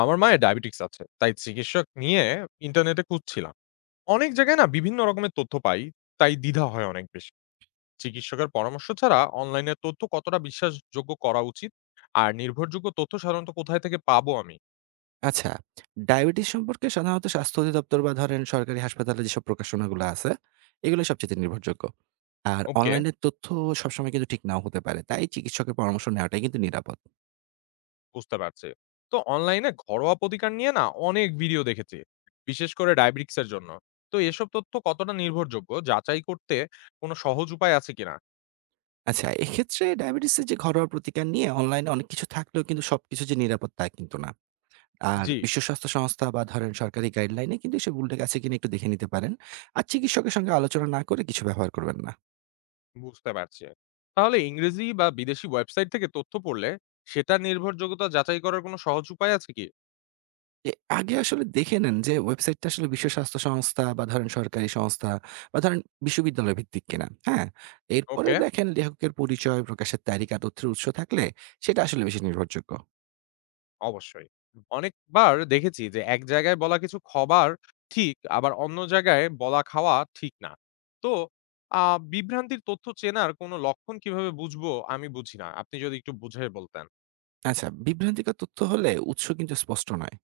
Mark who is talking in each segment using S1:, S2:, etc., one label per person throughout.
S1: আমার মায়ের ডায়াবেটিকস আছে। তাই চিকিৎসক নিয়ে ইন্টারনেটে খুঁজছিলাম। অনেক জায়গায় না বিভিন্ন রকমের তথ্য পাই, তাই দ্বিধা হয় অনেক বেশি। চিকিৎসকের পরামর্শ ছাড়া অনলাইনে তথ্য কতটা বিশ্বাসযোগ্য করা উচিত? আর নির্ভরযোগ্য তথ্য সাধারণত কোথায় থেকে পাবো আমি?
S2: আচ্ছা, ডায়াবেটিস সম্পর্কে সাধারণত স্বাস্থ্য অধিদপ্তর বা ধরেন সরকারি হাসপাতালে যেসব প্রকাশনাগুলো আছে, এগুলো সবচাইতে নির্ভরযোগ্য। আর
S1: ওকে,
S2: অনলাইনের তথ্য সবসময় কিন্তু ঠিক নাও হতে পারে। তাই চিকিৎসকের পরামর্শ নেওয়াটাই কিন্তু নিরাপদ।
S1: বুঝতে পারছি। তো অনলাইনে ঘরোয়া প্রতিকার নিয়ে না অনেক ভিডিও দেখেছি, বিশেষ করে ডায়াবেটিকসের জন্য। তো এসব তথ্য কতটা নির্ভরযোগ্য যাচাই করতে কোনো সহজ উপায় আছে কিনা?
S2: আচ্ছা, এক্ষেত্রে ডায়াবেটিসের যে ঘরোয়া প্রতিকার নিয়ে অনলাইনে অনেক কিছু থাকলেও কিন্তু সবকিছু যে নিরাপদ তা কিন্তু না। আর
S1: জি।
S2: বিশ্ব স্বাস্থ্য সংস্থা বা ধরেন সরকারি গাইডলাইনে কিন্তু এসব উল্লেখ আছে কিনা একটু দেখে নিতে পারেন। আর চিকিৎসকের সঙ্গে আলোচনা না করে কিছু ব্যবহার করবেন না।
S1: বুঝতে পারছি। তাহলে ইংরেজি বা বিদেশি ওয়েবসাইট থেকে তথ্য পড়লে সেটার নির্ভরযোগ্যতা যাচাই করার কোনো সহজ উপায় আছে কি?
S2: এ আগে আসলে দেখে নেন যে ওয়েবসাইটটা আসলে বিশ্ব স্বাস্থ্য সংস্থা বা ধরেন সরকারি সংস্থা বা ধরেন বিশ্ববিদ্যালয় ভিত্তিক কিনা। হ্যাঁ? এরপরে
S1: ওকে।
S2: দেখেন লেখকের পরিচয়, প্রকাশের তারিখ আর তথ্যের উৎস থাকলে সেটা আসলে বেশি নির্ভরযোগ্য।
S1: অবশ্যই। অনেকবার দেখেছি যে এক জায়গায় বলা কিছু খবর ঠিক, আবার অন্য জায়গায় বলা খাওয়া ঠিক না। তো বিভ্রান্তির তথ্য চেনার কোনো লক্ষণ কিভাবে বুঝবো আমি বুঝি না। আপনি যদি একটু বুঝিয়ে বলতেন।
S2: আচ্ছা, বিভ্রান্তিকর তথ্য হলে উৎস কিন্তু স্পষ্ট নয়।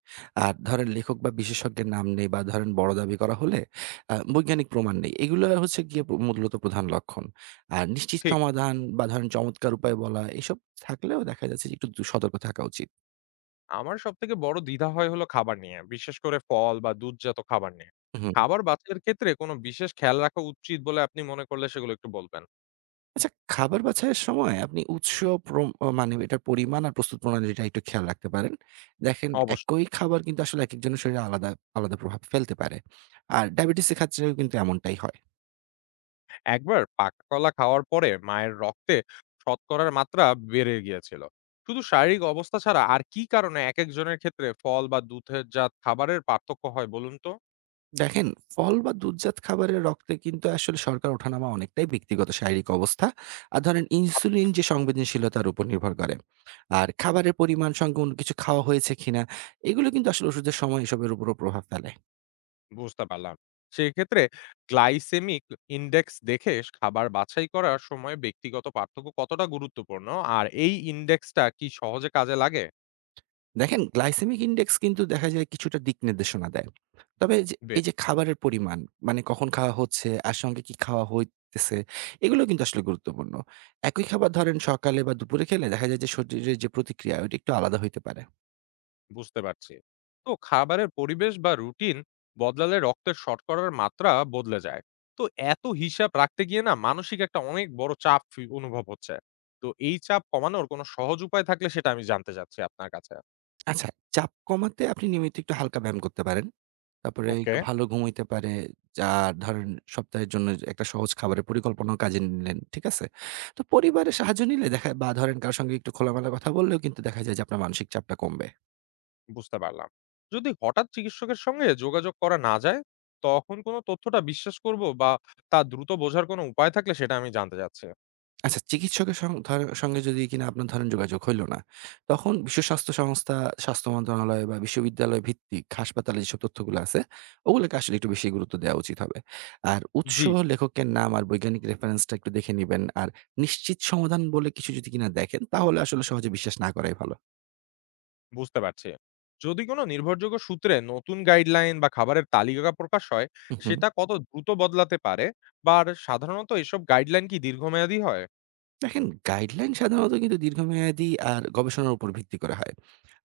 S2: আর ধরেন লেখক বা বিশেষজ্ঞের নাম নেই বা ধরেন বড় দাবি করা হলে বৈজ্ঞানিক প্রমাণ নেই। এগুলো হচ্ছে গিয়ে মূলত প্রধান লক্ষণ। আর নিশ্চিত
S1: ঠিক।
S2: সমাধান বা ধরেন চমৎকার উপায় বলা এসব থাকলেও দেখা যাচ্ছে যে একটু সতর্ক থাকা উচিত।
S1: আমার সবথেকে বড় দ্বিধা হয় হলো খাবার নিয়ে, বিশেষ করে ফল বা দুধজাত খাবার নিয়ে।
S2: হুম।
S1: খাবার বাছাইয়ের ক্ষেত্রে কোনো বিশেষ খেয়াল রাখা উচিত বলে আপনি মনে করলে সেগুলো একটু বলবেন?
S2: আচ্ছা, খাবার বাছাইয়ের সময় আপনি উৎস প্রম অ মানে এটার পরিমাণ আর প্রস্তুত প্রণালীটা একটু খেয়াল রাখতে পারেন। দেখেন
S1: অবশ্যই।
S2: একই খাবার কিন্তু আসলে একেকজনের শরীরে আলাদা, আলাদা প্রভাব ফেলতে পারে। আর ডায়াবেটিসের ক্ষেত্রেও কিন্তু এমনটাই হয়।
S1: একবার পাকা কলা খাওয়ার পরে মায়ের রক্তে শতকরার মাত্রা বেড়ে গিয়েছিল। শুধু শারীরিক অবস্থা ছাড়া আর কি কারণে একেকজনের ক্ষেত্রে ফল বা দুধের জাত খাবারের পার্থক্য হয় বলুন তো?
S2: দেখেন ফল বা দুধজাত খাবারের রক্তে কিন্তু আসলে শর্করা ওঠানামা অনেকটাই ব্যক্তিগত শারীরিক অবস্থা। আর ধরেন ইনসুলিন যে সংবেদনশীলতার উপর নির্ভর করে। আর খাবারের পরিমাণ সঙ্গে অন্য কিছু খাওয়া হয়েছে কিনা, এগুলো কিন্তু আসলে ওষুধের সময় এসবের উপরও প্রভাব ফেলে।
S1: বুঝতে পারলাম। সেক্ষেত্রে গ্লাইসেমিক ইনডেক্স দেখে খাবার বাছাই করার সময় ব্যক্তিগত পার্থক্য কতটা গুরুত্বপূর্ণ? আর এই ইনডেক্সটা কি সহজে কাজে লাগে?
S2: দেখেন গ্লাইসেমিক ইনডেক্স কিন্তু দেখা যায় কিছুটা দিক নির্দেশনা দেয়। তবে যে
S1: বে
S2: এই যে খাবারের পরিমাণ মানে কখন খাওয়া হচ্ছে, আর সঙ্গে কি খাওয়া হইতেছে এগুলো কিন্তু আসলে গুরুত্বপূর্ণ। একই খাবার ধরেন সকালে বা দুপুরে খেলে দেখা যায় যে শরীরের যে প্রতিক্রিয়া ওইটা একটু আলাদা হইতে পারে।
S1: বুঝতে পারছি। তো খাবারের পরিবেশ বা রুটিন বদলালে রক্তের শর্করার মাত্রা বদলে যায়। তো এত হিসাব রাখতে গিয়ে না মানসিক একটা অনেক বড় চাপ অনুভব হচ্ছে। তো এই চাপ কমানোর কোনো সহজ উপায় থাকলে সেটা আমি জানতে চাচ্ছি আপনার কাছে।
S2: আচ্ছা চাপ কমাতে আপনি নিয়মিত একটু হালকা ব্যায়াম করতে পারেন। তারপরে
S1: ওকে।
S2: একটু ভালো ঘুম হইতে পারে। যা ধরেন সপ্তাহের জন্য একটা সহজ খাবারের পরিকল্পনাও কাজে নিলেন। ঠিক আছে? তো পরিবারের সাহায্য নিলে দেখা বা ধরেন কারো সঙ্গে একটু খোলামেলা কথা বললেও কিন্তু দেখা যায় যে আপনার মানসিক চাপটা কমবে।
S1: বুঝতে পারলাম। যদি হঠাৎ চিকিৎসকের সঙ্গে যোগাযোগ করা না যায়, তখন কোন তথ্যটা বিশ্বাস করব বা তা দ্রুত বোঝার কোন উপায় থাকলে সেটা আমি জানতে চাচ্ছি।
S2: আচ্ছা চিকিৎসকের সং ধর সঙ্গে যদি কিনা আপনার ধরেন যোগাযোগ হইল না, তখন বিশ্ব স্বাস্থ্য সংস্থা, স্বাস্থ্য মন্ত্রণালয় বা বিশ্ববিদ্যালয় ভিত্তিক হাসপাতালে যেসব তথ্যগুলো আছে, ওগুলোকে আসলে একটু বেশি গুরুত্ব দেওয়া উচিত হবে। আর উৎস,
S1: জি,
S2: লেখকের নাম আর বৈজ্ঞানিক রেফারেন্সটা একটু দেখে নিবেন। আর নিশ্চিত সমাধান বলে কিছু যদি কিনা দেখেন, তাহলে আসলে সহজে বিশ্বাস না করাই ভালো।
S1: বুঝতে পারছি। যদি কোনো নির্ভরযোগ্য সূত্রে নতুন গাইডলাইন বা খাবারের তালিকা প্রকাশ হয়,
S2: হু, হু।
S1: সেটা কত দ্রুত বদলাতে পারে, বা আর সাধারণত এসব গাইডলাইন কি দীর্ঘমেয়াদী হয়?
S2: দেখেন গাইডলাইন সাধারণত কিন্তু দীর্ঘমেয়াদী আর গবেষণার উপর ভিত্তি করে হয়।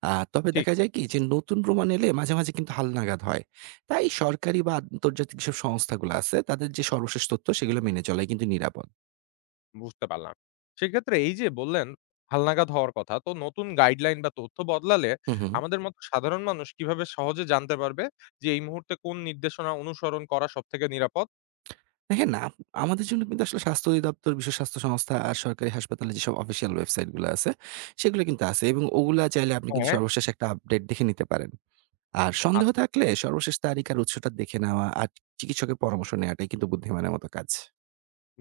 S2: তবে দেখা যায় কি যে নতুন প্রমাণ এলে মাঝে, মাঝে কিন্তু হালনাগাদ হয়। তাই সরকারি বা আন্তর্জাতিক যেসব সংস্থাগুলো আছে তাদের যে সর্বশেষ তথ্য সেগুলো মেনে চলাই কিন্তু নিরাপদ।
S1: বুঝতে পারলাম। সেক্ষেত্রে এই যে বললেন হালনাগাদ হওয়ার কথা, তো নতুন গাইডলাইন বা তথ্য বদলালে
S2: হুম, হুম।
S1: আমাদের মতো সাধারণ মানুষ কিভাবে সহজে জানতে পারবে যে এই মুহূর্তে কোন নির্দেশনা অনুসরণ করা সবথেকে নিরাপদ?
S2: দেখেন আমাদের জন্য কিন্তু আসলে স্বাস্থ্য অধিদপ্তর, বিশ্ব স্বাস্থ্য সংস্থা আর সরকারি হাসপাতালে যেসব অফিসিয়াল ওয়েবসাইট গুলো আছে সেগুলো কিন্তু আছে এবং ওগুলা চাইলে আপনি কিন্তু
S1: হ্যাঁ।
S2: সর্বশেষ একটা আপডেট দেখে নিতে পারেন। আর
S1: আত
S2: সন্দেহ থাকলে সর্বশেষ তারিখ আর উৎসটা দেখে নেওয়া আর চিকিৎসকের পরামর্শ নেওয়াটাই কিন্তু বুদ্ধিমানের মতো কাজ।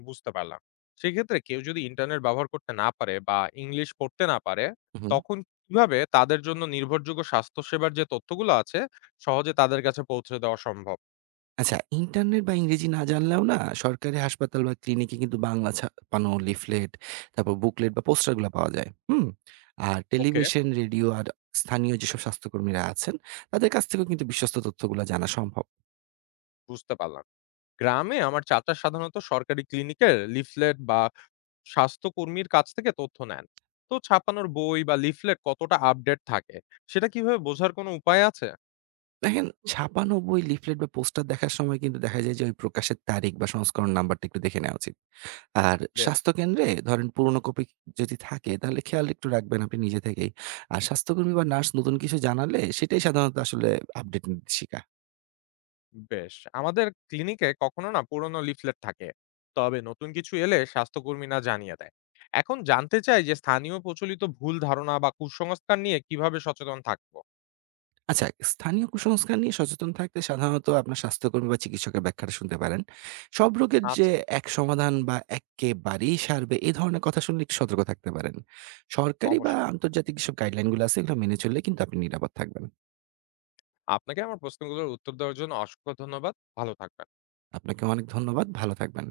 S1: বুঝতে পারলাম। সেক্ষেত্রে কেউ যদি ইন্টারনেট ব্যবহার করতে না পারে বা ইংলিশ পড়তে না পারে,
S2: হুম।
S1: তখন কিভাবে তাদের জন্য নির্ভরযোগ্য স্বাস্থ্যসেবার যে তথ্যগুলো আছে, সহজে তাদের কাছে পৌঁছে দেওয়া সম্ভব?
S2: আচ্ছা ইন্টারনেট বা ইংরেজি না জানলেও না সরকারি হাসপাতাল বা ক্লিনিকে কিন্তু বাংলা ছাপানো লিফলেট, তারপর বুকলেট বা পোস্টার গুলা পাওয়া যায়। হুম? আর
S1: ওকে,
S2: টেলিভিশন, রেডিও আর স্থানীয় যেসব স্বাস্থ্যকর্মীরা আছেন তাদের কাছ থেকেও কিন্তু বিশ্বস্ত তথ্যগুলা জানা সম্ভব।
S1: বুঝতে পারলাম। গ্রামে আমার চাচা সাধারণত সরকারি ক্লিনিকের লিফলেট বা স্বাস্থ্যকর্মীর কাছ থেকে তথ্য নেন। তো ছাপানোর বই বা লিফলেট কতটা আপডেট থাকে সেটা কিভাবে বোঝার কোনো উপায় আছে?
S2: দেখেন হুম। ছাপানো বই, লিফলেট বা পোস্টার দেখার সময় কিন্তু দেখা যায় যে ওই প্রকাশের তারিখ বা সংস্করণ নাম্বারটা একটু দেখে নেওয়া উচিত। আর
S1: বেশ
S2: স্বাস্থ্যকেন্দ্রে ধরেন পুরনো কপি যদি থাকে তাহলে খেয়াল একটু রাখবেন আপনি নিজে থেকেই। আর স্বাস্থ্যকর্মী বা নার্স নতুন কিছু জানালে সেটাই সাধারণত আসলে আপডেট নির্দেশিকা।
S1: বেশ। আমাদের ক্লিনিকে কখনো না পুরনো লিফলেট থাকে, তবে নতুন কিছু এলে স্বাস্থ্যকর্মীরা জানিয়ে দেয়। এখন জানতে চাই যে স্থানীয় প্রচলিত ভুল ধারণা বা কুসংস্কার নিয়ে কিভাবে সচেতন থাকবো?
S2: আচ্ছা স্থানীয় কুসংস্কার নিয়ে সচেতন থাকতে সাধারণত আপনার স্বাস্থ্যকর্মী বা চিকিৎসকের ব্যাখ্যাটা শুনতে পারেন। সব রোগের যে
S1: আচ্ছা।
S2: এক সমাধান বা একেবারেই সারবে এ ধরনের কথা শুনলে একটু সতর্ক থাকতে পারেন। সরকারি বা
S1: অবশ্যই।
S2: আন্তর্জাতিক যেসব গাইডলাইন গুলো আছে এগুলো মেনে চললে কিন্তু আপনি নিরাপদ থাকবেন।
S1: আপনাকে আমার প্রশ্নগুলোর উত্তর দেওয়ার জন্য অসংখ্য ধন্যবাদ। ভালো থাকবেন।
S2: আপনাকে অনেক ধন্যবাদ। ভালো থাকবেন।